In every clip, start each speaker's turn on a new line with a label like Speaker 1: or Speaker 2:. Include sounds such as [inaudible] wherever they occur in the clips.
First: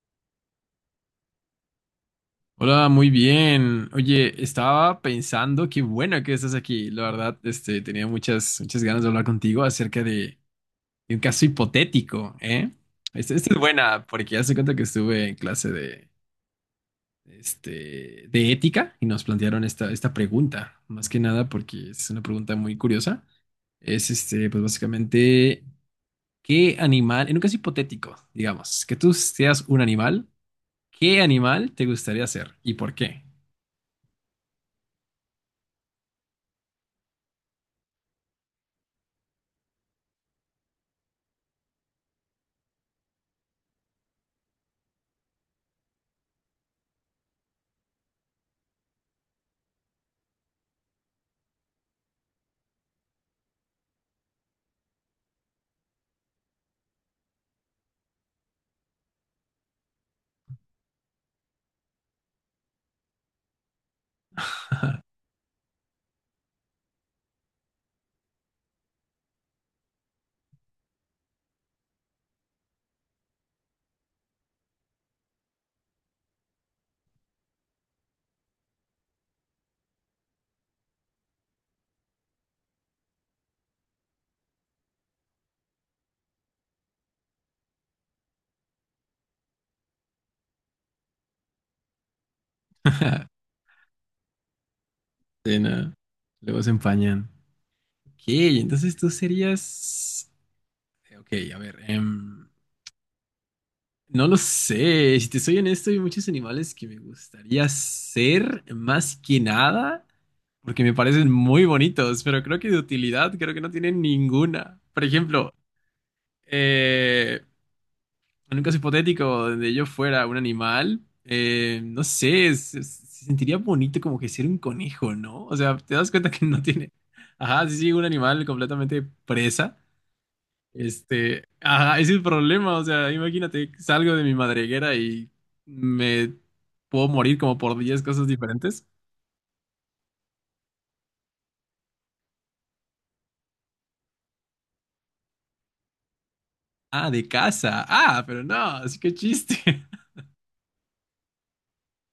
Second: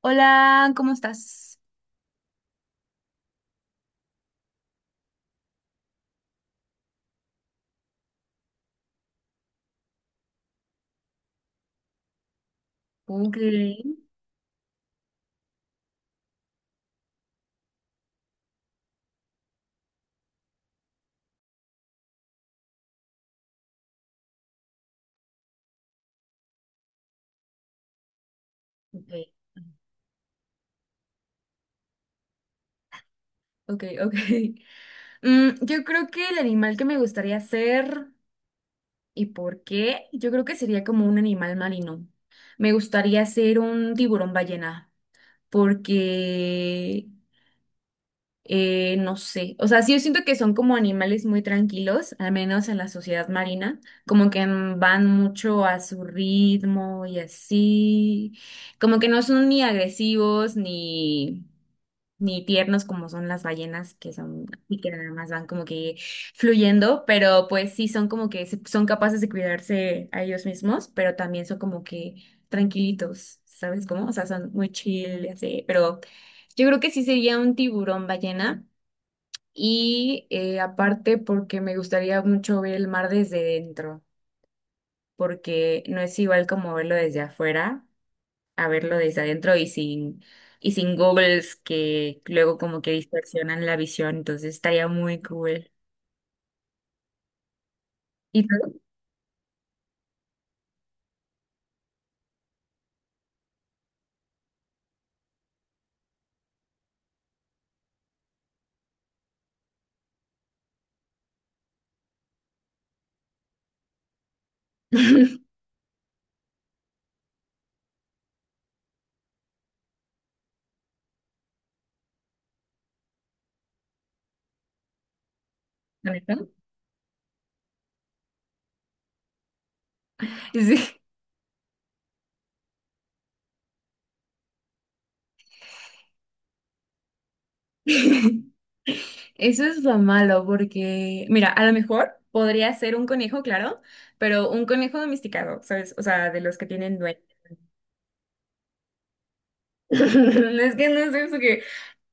Speaker 1: Hola, ¿cómo estás?
Speaker 2: Hola, muy bien. Oye, estaba pensando, qué bueno que estás aquí. La verdad, tenía muchas ganas de hablar contigo acerca de un caso hipotético, ¿eh? Esta
Speaker 1: Ok,
Speaker 2: esta es buena, porque ya se cuenta que estuve en clase de, de ética y nos plantearon esta pregunta. Más que nada, porque es una pregunta muy curiosa. Es, pues básicamente, ¿qué animal, en un caso hipotético, digamos, que tú
Speaker 1: ok.
Speaker 2: seas un animal, qué animal te gustaría ser y por qué?
Speaker 1: Ok, [laughs] ok. Yo creo que el animal que me gustaría ser y por qué, yo creo que sería como un animal marino. Me gustaría ser un tiburón ballena porque, no sé, o sea, sí, yo siento que son como animales muy tranquilos, al menos en la sociedad marina, como que van mucho a su ritmo y así, como que no son ni agresivos ni... ni tiernos como son las ballenas, que son y que nada más van como que fluyendo, pero pues sí son como que son capaces de cuidarse a ellos mismos, pero también son como que tranquilitos, ¿sabes cómo? O sea, son muy chill, y así, pero yo creo que sí sería un tiburón ballena y aparte porque me gustaría mucho ver el mar desde dentro, porque no es igual como verlo desde afuera a verlo desde adentro y sin googles que luego como que distorsionan la visión, entonces estaría muy
Speaker 2: Sí,
Speaker 1: cool.
Speaker 2: no. Luego se empañan. Ok,
Speaker 1: ¿Y tú?
Speaker 2: entonces tú serías... Ok, a ver. No lo sé. Si te soy honesto, hay muchos animales que me gustaría ser, más que nada porque me parecen muy bonitos, pero creo que de utilidad creo que no tienen ninguna. Por ejemplo,
Speaker 1: [laughs]
Speaker 2: eh, en un caso hipotético donde yo fuera un animal, no sé, se sentiría bonito como que ser un conejo, ¿no? O sea, te das
Speaker 1: ¿Con
Speaker 2: cuenta que
Speaker 1: eso?
Speaker 2: no tiene. Ajá, sí, un animal completamente presa.
Speaker 1: Sí.
Speaker 2: Este, ajá, ese es el problema. O sea, imagínate, salgo de mi madriguera y me puedo morir como por 10 cosas
Speaker 1: [laughs]
Speaker 2: diferentes.
Speaker 1: Eso es lo malo porque, mira, a lo mejor podría ser un conejo, claro, pero un conejo domesticado, ¿sabes? O sea, de los que tienen
Speaker 2: Ah,
Speaker 1: dueño.
Speaker 2: de casa. Ah, pero no, así que chiste.
Speaker 1: [laughs] Es que no sé, porque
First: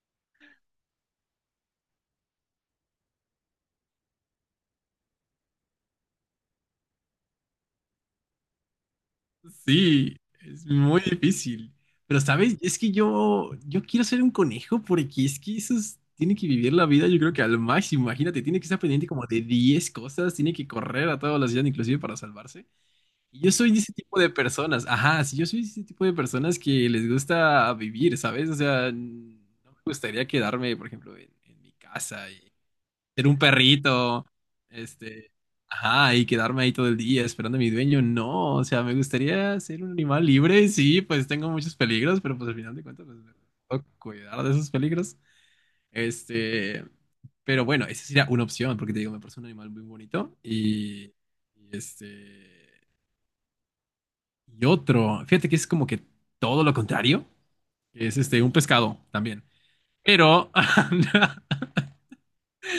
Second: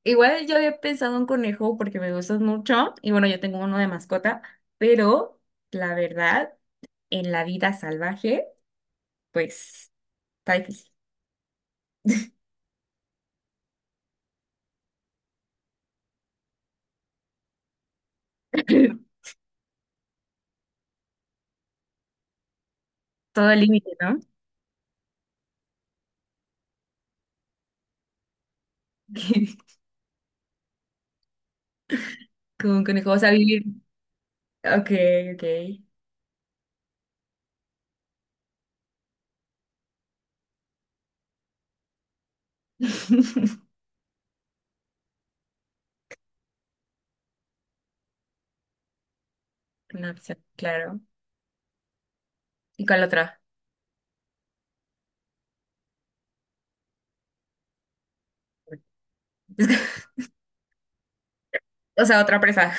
Speaker 1: igual yo había pensado en conejo porque me gustan mucho y bueno, yo tengo uno de mascota, pero la verdad, en la vida salvaje, pues
Speaker 2: Sí,
Speaker 1: está
Speaker 2: es
Speaker 1: difícil.
Speaker 2: muy difícil. Pero, ¿sabes? Es que yo quiero ser un conejo porque es que esos tienen que vivir la vida, yo creo que al máximo. Imagínate, tiene que estar pendiente como
Speaker 1: [laughs]
Speaker 2: de 10 cosas, tiene que correr a toda velocidad, inclusive para salvarse. Y
Speaker 1: Todo
Speaker 2: yo
Speaker 1: el
Speaker 2: soy de
Speaker 1: límite,
Speaker 2: ese
Speaker 1: ¿no?
Speaker 2: tipo de personas. Ajá, sí, yo soy de ese tipo de personas que les gusta vivir, ¿sabes? O sea, no me
Speaker 1: [laughs]
Speaker 2: gustaría quedarme, por ejemplo, en mi casa
Speaker 1: Como un conejo, o
Speaker 2: ser
Speaker 1: sea,
Speaker 2: un
Speaker 1: vivir.
Speaker 2: perrito,
Speaker 1: Ok,
Speaker 2: este,
Speaker 1: ok.
Speaker 2: ajá, y quedarme ahí todo el día esperando a mi dueño, no, o sea, me gustaría ser un animal libre, sí, pues tengo muchos peligros, pero pues al final de cuentas, pues,
Speaker 1: [laughs]
Speaker 2: puedo cuidar de esos peligros, este, pero bueno, esa sería una opción, porque te digo, me parece un animal muy
Speaker 1: Una
Speaker 2: bonito,
Speaker 1: opción, claro.
Speaker 2: y este,
Speaker 1: ¿Y cuál otra?
Speaker 2: y otro, fíjate que es como que todo lo contrario, es este, un pescado también,
Speaker 1: [laughs]
Speaker 2: pero... [laughs]
Speaker 1: O sea, otra presa.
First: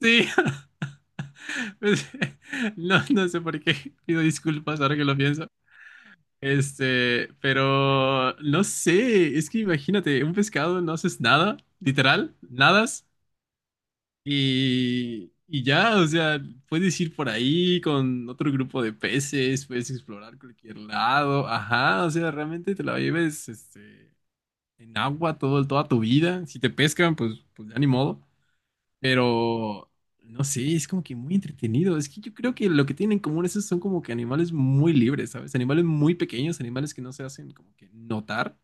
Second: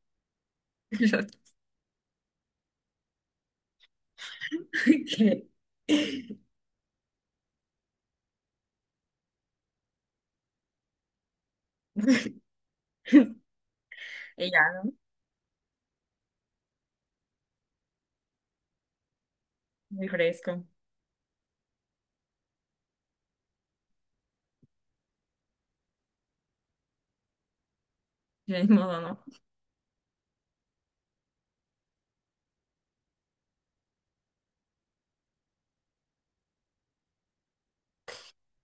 Speaker 2: Sí,
Speaker 1: [laughs]
Speaker 2: pues, [laughs] no, no sé por qué. Pido disculpas ahora que lo pienso.
Speaker 1: Ok. [laughs]
Speaker 2: Este, pero no sé, es que imagínate, un pescado no haces nada, literal, nadas
Speaker 1: Y ya, ¿no?
Speaker 2: y ya, o sea, puedes ir por ahí con otro grupo de peces, puedes
Speaker 1: Muy
Speaker 2: explorar
Speaker 1: fresco.
Speaker 2: cualquier lado, ajá, o sea, realmente te la lleves este, en agua toda tu vida. Si te pescan, pues, pues ya ni modo.
Speaker 1: De modo, ¿no?
Speaker 2: Pero no sé, es como que muy entretenido. Es que yo creo que lo que tienen en común esos son como que animales muy libres, ¿sabes? Animales muy pequeños, animales que no se hacen como que notar,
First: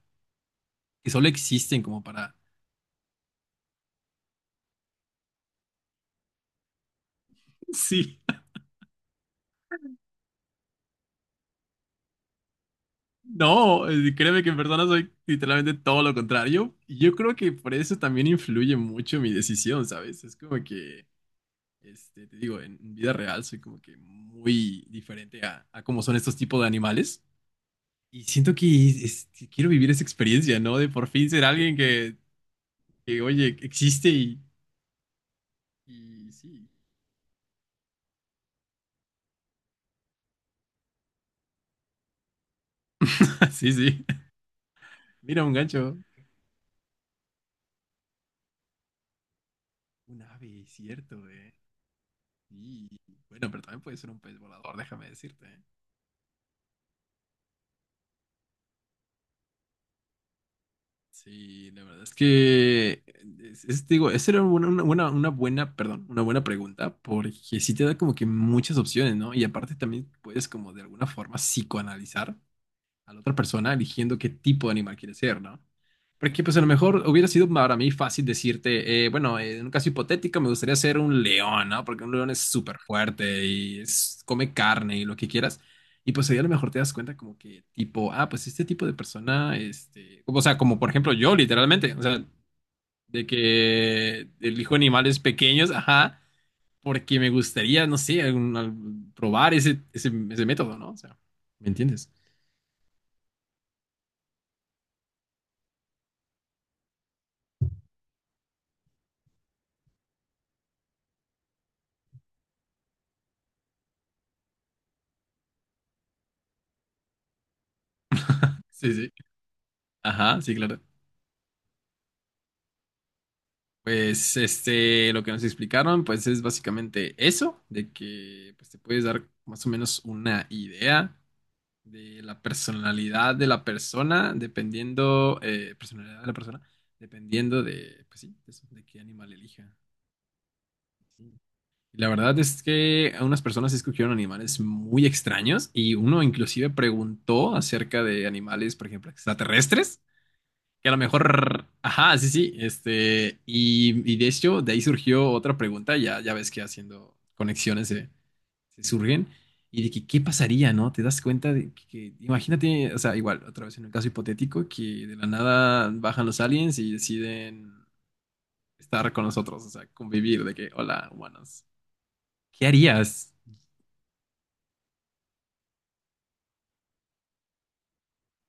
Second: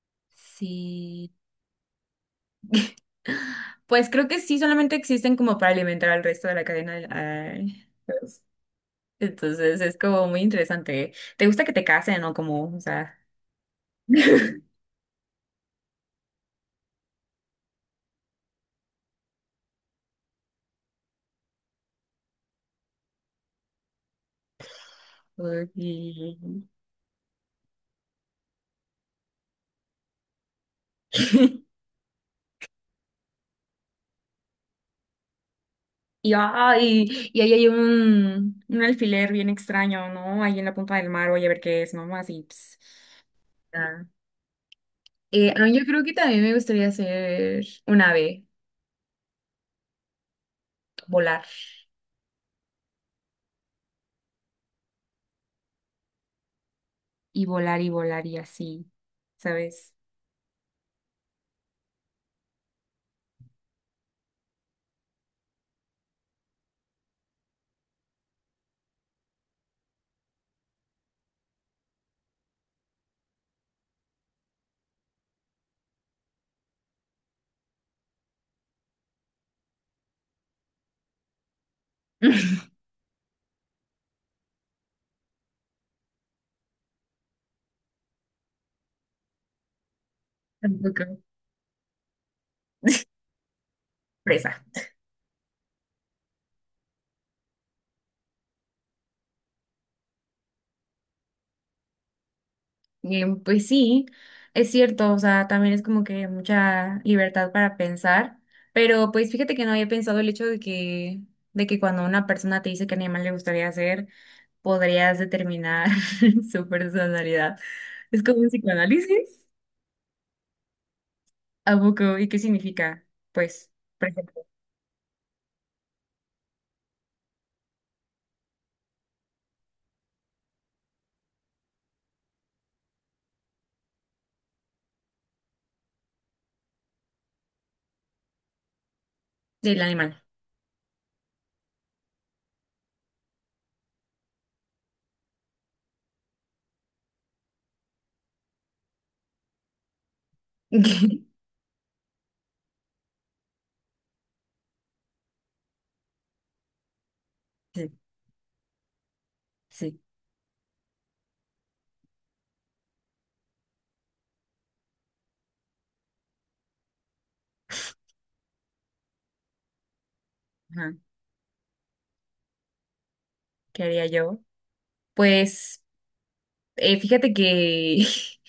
Speaker 2: que solo
Speaker 1: Sí.
Speaker 2: existen como para...
Speaker 1: Pues creo que sí, solamente existen como para alimentar al resto de la cadena.
Speaker 2: [laughs]
Speaker 1: Ay,
Speaker 2: Sí.
Speaker 1: pues, entonces es como muy interesante. ¿Eh? ¿Te gusta que te casen o como, o sea?
Speaker 2: No, créeme que en
Speaker 1: [laughs]
Speaker 2: persona soy literalmente todo lo contrario. Y yo creo que por eso también influye mucho mi decisión, ¿sabes? Es como que, este, te digo, en vida real soy como que muy diferente a cómo son estos tipos
Speaker 1: Ujú.
Speaker 2: de animales. Y siento que que quiero vivir esa experiencia, ¿no? De por fin ser alguien
Speaker 1: [laughs]
Speaker 2: que, oye, existe y
Speaker 1: Y,
Speaker 2: sí.
Speaker 1: ay, y ahí hay un alfiler bien extraño, ¿no? Ahí en la punta del mar, voy a ver qué es, ¿no? Así, ps,
Speaker 2: [laughs] Sí, sí.
Speaker 1: ah.
Speaker 2: Mira,
Speaker 1: Eh,
Speaker 2: un
Speaker 1: a yo
Speaker 2: gancho.
Speaker 1: creo que también me gustaría ser un ave,
Speaker 2: Un ave, cierto,
Speaker 1: volar,
Speaker 2: ¿eh? Y bueno, pero también puede ser un pez volador, déjame decirte. ¿Eh?
Speaker 1: y volar y así, ¿sabes?
Speaker 2: Sí, la verdad es que, digo, esa era una buena, perdón, una buena pregunta, porque sí te da como que muchas opciones, ¿no? Y aparte también puedes como de alguna forma psicoanalizar a la otra persona eligiendo qué tipo de animal quiere ser, ¿no? Porque pues a lo mejor hubiera sido para mí fácil decirte, bueno, en un caso hipotético me gustaría ser un león, ¿no? Porque un león es súper
Speaker 1: [laughs]
Speaker 2: fuerte y come carne y lo que quieras. Y pues ahí a lo mejor te das cuenta como que tipo, ah, pues este tipo de persona, este, o sea, como por
Speaker 1: Tampoco.
Speaker 2: ejemplo yo literalmente, o sea, de que
Speaker 1: Presa.
Speaker 2: elijo animales pequeños, ajá, porque me gustaría, no sé, probar ese método, ¿no? O sea, ¿me entiendes?
Speaker 1: Pues sí, es cierto, o sea, también es como que mucha libertad para pensar, pero pues fíjate que no había pensado el hecho de que cuando una persona te dice qué animal le gustaría hacer, podrías determinar [laughs] su personalidad. Es como un
Speaker 2: Sí, sí.
Speaker 1: psicoanálisis.
Speaker 2: Ajá, sí, claro.
Speaker 1: ¿A poco? ¿Y qué significa? Pues, por
Speaker 2: Pues
Speaker 1: ejemplo,
Speaker 2: este, lo que nos explicaron, pues es básicamente eso, de que pues, te puedes dar más o menos una idea de la personalidad de la persona, dependiendo, personalidad de la persona, dependiendo de, pues sí, eso, de qué animal elija.
Speaker 1: el animal.
Speaker 2: Sí. Y la verdad es que unas personas sí escogieron animales muy extraños y uno inclusive preguntó acerca de animales, por ejemplo, extraterrestres. Que a lo
Speaker 1: [laughs]
Speaker 2: mejor, ajá, sí, sí, este, y de hecho, de ahí surgió otra pregunta, ya ves que haciendo conexiones
Speaker 1: Sí,
Speaker 2: se surgen, y de
Speaker 1: sí.
Speaker 2: que qué pasaría, ¿no? Te das cuenta de imagínate, o sea, igual, otra vez en un caso hipotético, que de la nada bajan los aliens y deciden estar con nosotros, o sea, convivir, de que,
Speaker 1: Ajá.
Speaker 2: hola, humanos, ¿qué harías?
Speaker 1: ¿Qué haría yo? Pues, fíjate que [laughs]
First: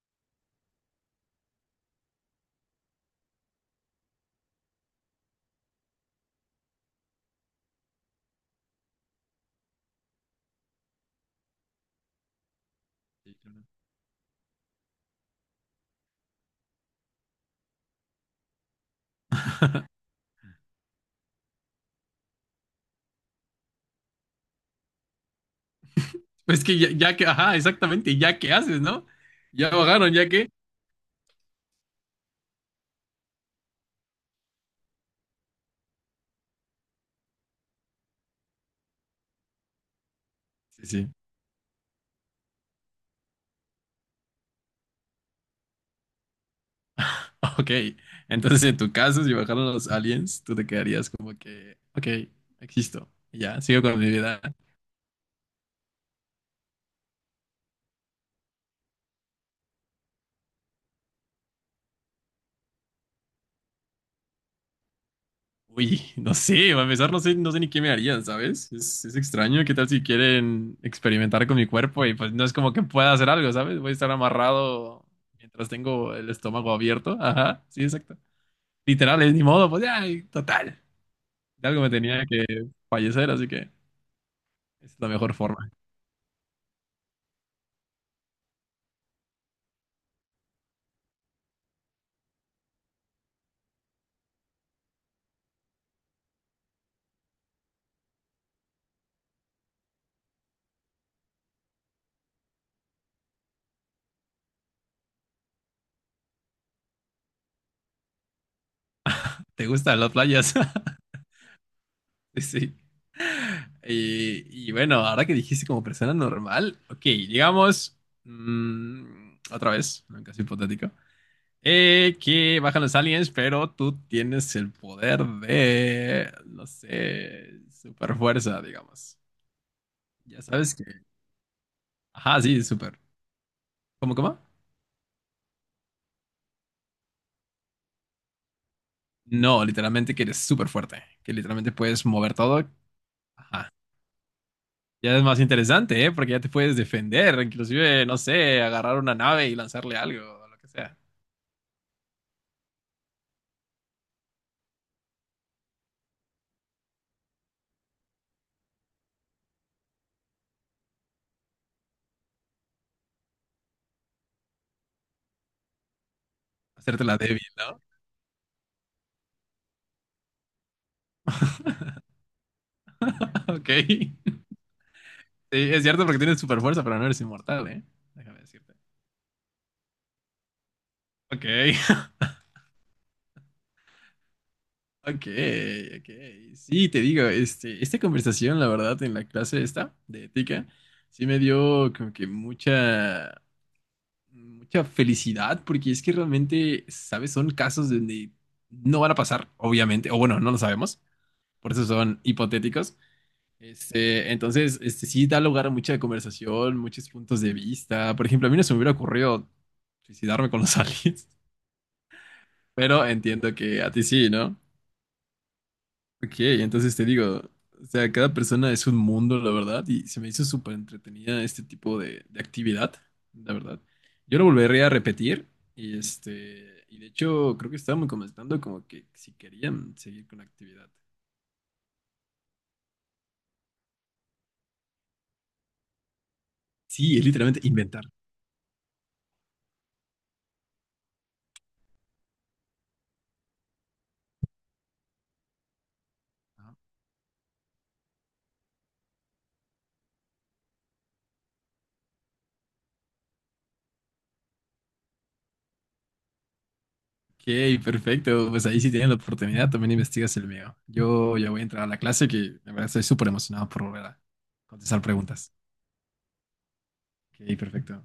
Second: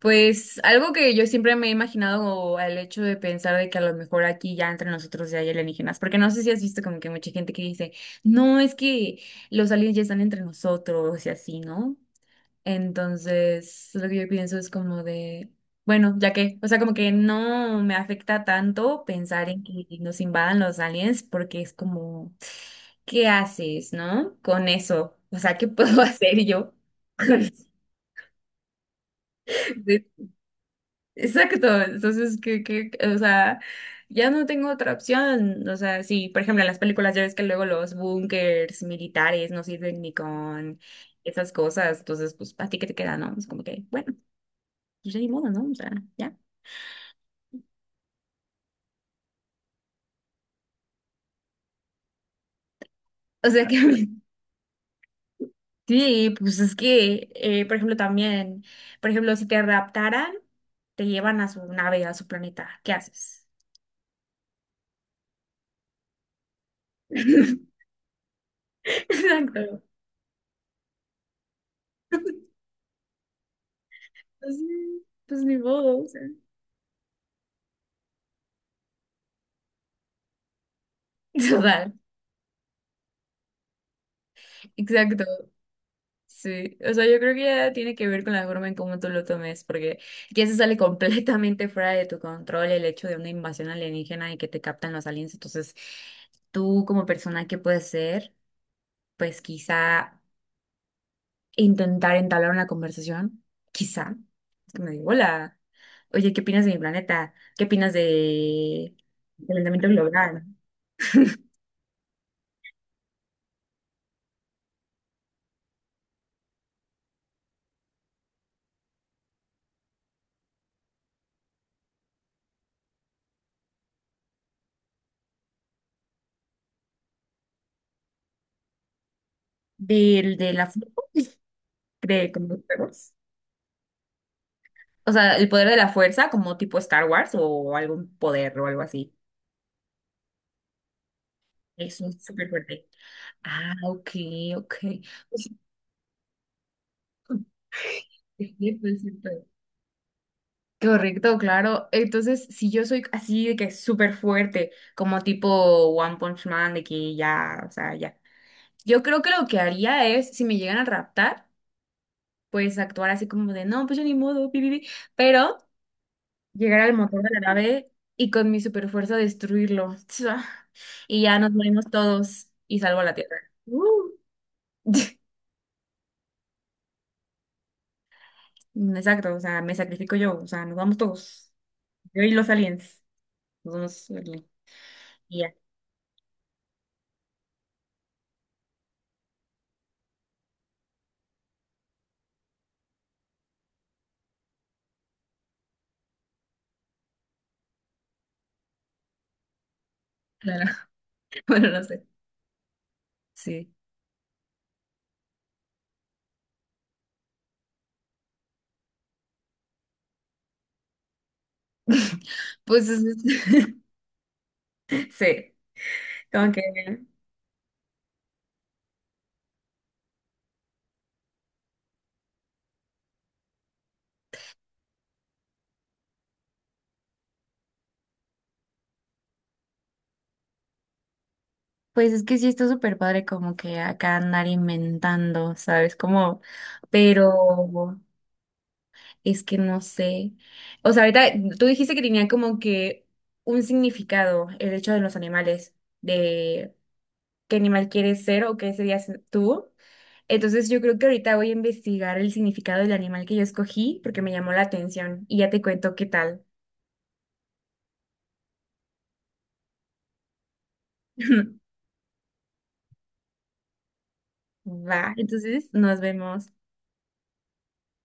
Speaker 1: pues algo que yo siempre me he imaginado al hecho de pensar de que a lo mejor aquí ya entre nosotros ya hay alienígenas, porque no sé si has visto como que mucha gente que dice, no, es que los aliens ya están entre nosotros y así, ¿no? Entonces, lo que yo pienso es como de, bueno, ya que, o sea, como que no me afecta tanto pensar en que nos invadan los aliens, porque es como, ¿qué haces, no? Con eso, o sea, ¿qué puedo [laughs] hacer
Speaker 2: Pues
Speaker 1: yo?
Speaker 2: que ya, ya que, ajá,
Speaker 1: [laughs]
Speaker 2: exactamente, ya que haces, ¿no? Ya bajaron, ya que.
Speaker 1: Exacto, entonces, o sea, ya no tengo otra opción, o sea, sí, por ejemplo, en las películas ya ves que luego los búnkers militares no sirven ni con
Speaker 2: Sí, sí.
Speaker 1: esas cosas, entonces, pues, a ti qué te queda, ¿no? Es como que, bueno, pues ya ni modo, ¿no? O sea, ya.
Speaker 2: [laughs] Ok, entonces en tu caso, si bajaron los aliens, tú te quedarías como que, ok, existo, y
Speaker 1: O
Speaker 2: ya,
Speaker 1: sea que,
Speaker 2: sigo con mi vida.
Speaker 1: [laughs] sí, pues es que, por ejemplo, también, por ejemplo, si te raptaran, te llevan a su nave, a su planeta, ¿qué haces?
Speaker 2: Uy, [laughs] no sé, a empezar, no sé, no sé ni qué
Speaker 1: [laughs]
Speaker 2: me harían, ¿sabes? Es extraño, ¿qué
Speaker 1: Exacto,
Speaker 2: tal si quieren experimentar con mi cuerpo? Y pues no es como que pueda hacer algo, ¿sabes? Voy a estar
Speaker 1: pues, sí,
Speaker 2: amarrado
Speaker 1: pues ni
Speaker 2: mientras
Speaker 1: modo, o
Speaker 2: tengo
Speaker 1: sea.
Speaker 2: el estómago abierto. Ajá, sí, exacto. Literal, es ni modo, pues ya, y total.
Speaker 1: [laughs]
Speaker 2: De algo me
Speaker 1: Total,
Speaker 2: tenía que fallecer, así que es la mejor
Speaker 1: exacto.
Speaker 2: forma.
Speaker 1: Sí, o sea, yo creo que ya tiene que ver con la forma en cómo tú lo tomes, porque ya se sale [laughs] completamente fuera de tu control el hecho de una invasión alienígena y que te captan los aliens. Entonces, tú como persona, ¿qué puedes hacer? Pues quizá intentar entablar una conversación, quizá. Es que me digo, hola, oye, ¿qué opinas de mi planeta? ¿Qué opinas de del
Speaker 2: ¿Te
Speaker 1: calentamiento
Speaker 2: gustan las
Speaker 1: global?
Speaker 2: playas? [laughs] Sí. Y bueno, ahora que dijiste como persona normal, ok, digamos, mm, otra vez, en un caso hipotético, que bajan los aliens, pero tú tienes el poder de, no sé, super fuerza, digamos.
Speaker 1: ¿Del
Speaker 2: Ya
Speaker 1: de la
Speaker 2: sabes que,
Speaker 1: [laughs] de
Speaker 2: ajá,
Speaker 1: cómo
Speaker 2: sí, super.
Speaker 1: estamos?
Speaker 2: ¿Cómo, cómo?
Speaker 1: O sea, el poder de la fuerza, como tipo Star Wars o algún poder o algo así.
Speaker 2: No, literalmente que eres súper fuerte, que literalmente puedes
Speaker 1: Eso es
Speaker 2: mover
Speaker 1: súper
Speaker 2: todo.
Speaker 1: fuerte.
Speaker 2: Ajá.
Speaker 1: Ah, ok, ok.
Speaker 2: Ya es más
Speaker 1: Pues,
Speaker 2: interesante, ¿eh? Porque ya te puedes defender, inclusive, no
Speaker 1: es
Speaker 2: sé,
Speaker 1: cierto,
Speaker 2: agarrar
Speaker 1: es
Speaker 2: una
Speaker 1: cierto.
Speaker 2: nave y lanzarle algo, o lo que sea.
Speaker 1: Correcto, claro. Entonces, si yo soy así de que súper fuerte, como tipo One Punch Man, de que ya, o sea, ya. Yo creo que lo que haría es, si me llegan a raptar, pues actuar así como de, no, pues yo ni modo, pi, pi, pi, pero llegar al
Speaker 2: Hacerte la
Speaker 1: motor de la
Speaker 2: débil, ¿no?
Speaker 1: nave y con mi super fuerza destruirlo. [laughs] Y ya nos morimos todos y salvo a la tierra.
Speaker 2: [laughs] Ok.
Speaker 1: Uh.
Speaker 2: Sí,
Speaker 1: [laughs]
Speaker 2: es cierto porque tienes super fuerza, pero no eres inmortal, ¿eh? Déjame decirte.
Speaker 1: Exacto, o sea, me sacrifico yo, o sea, nos vamos
Speaker 2: Ok,
Speaker 1: todos.
Speaker 2: [laughs]
Speaker 1: Yo y los aliens. Nos vamos el-
Speaker 2: ok,
Speaker 1: y ya,
Speaker 2: ok. Sí, te digo, este, esta conversación, la verdad, en la clase esta de ética, sí me dio como que mucha felicidad, porque es que realmente, ¿sabes? Son casos donde no van a pasar, obviamente, o bueno, no lo
Speaker 1: claro. [laughs]
Speaker 2: sabemos,
Speaker 1: Bueno,
Speaker 2: por
Speaker 1: no
Speaker 2: eso
Speaker 1: sé.
Speaker 2: son hipotéticos.
Speaker 1: Sí.
Speaker 2: Este, entonces, este, sí da lugar a mucha conversación, muchos puntos de vista. Por ejemplo, a mí no se me hubiera ocurrido suicidarme con los [laughs] aliens,
Speaker 1: [laughs] Pues
Speaker 2: pero
Speaker 1: es-
Speaker 2: entiendo que a
Speaker 1: [laughs]
Speaker 2: ti sí, ¿no?
Speaker 1: sí,
Speaker 2: Ok,
Speaker 1: como que
Speaker 2: entonces te digo, o sea, cada persona es un mundo, la verdad, y se me hizo súper entretenida este tipo de actividad, la verdad. Yo lo volvería a repetir, y de hecho, creo que estábamos comentando como que si querían seguir con la actividad.
Speaker 1: pues es que sí está súper padre como que acá andar inventando, ¿sabes? Como,
Speaker 2: Sí, es literalmente
Speaker 1: pero
Speaker 2: inventar.
Speaker 1: es que no sé. O sea, ahorita tú dijiste que tenía como que un significado el hecho de los animales, de
Speaker 2: Ajá.
Speaker 1: qué animal quieres ser o qué serías tú. Entonces yo creo que ahorita voy a investigar el significado del animal que yo escogí porque me llamó la atención y ya te cuento qué tal.
Speaker 2: Ok, perfecto. Pues ahí sí tienen la oportunidad, también investigas el mío. Yo ya voy a
Speaker 1: [laughs]
Speaker 2: entrar a la clase que de verdad estoy súper emocionado por volver a contestar
Speaker 1: Va,
Speaker 2: preguntas.
Speaker 1: entonces nos vemos.
Speaker 2: Ok, perfecto.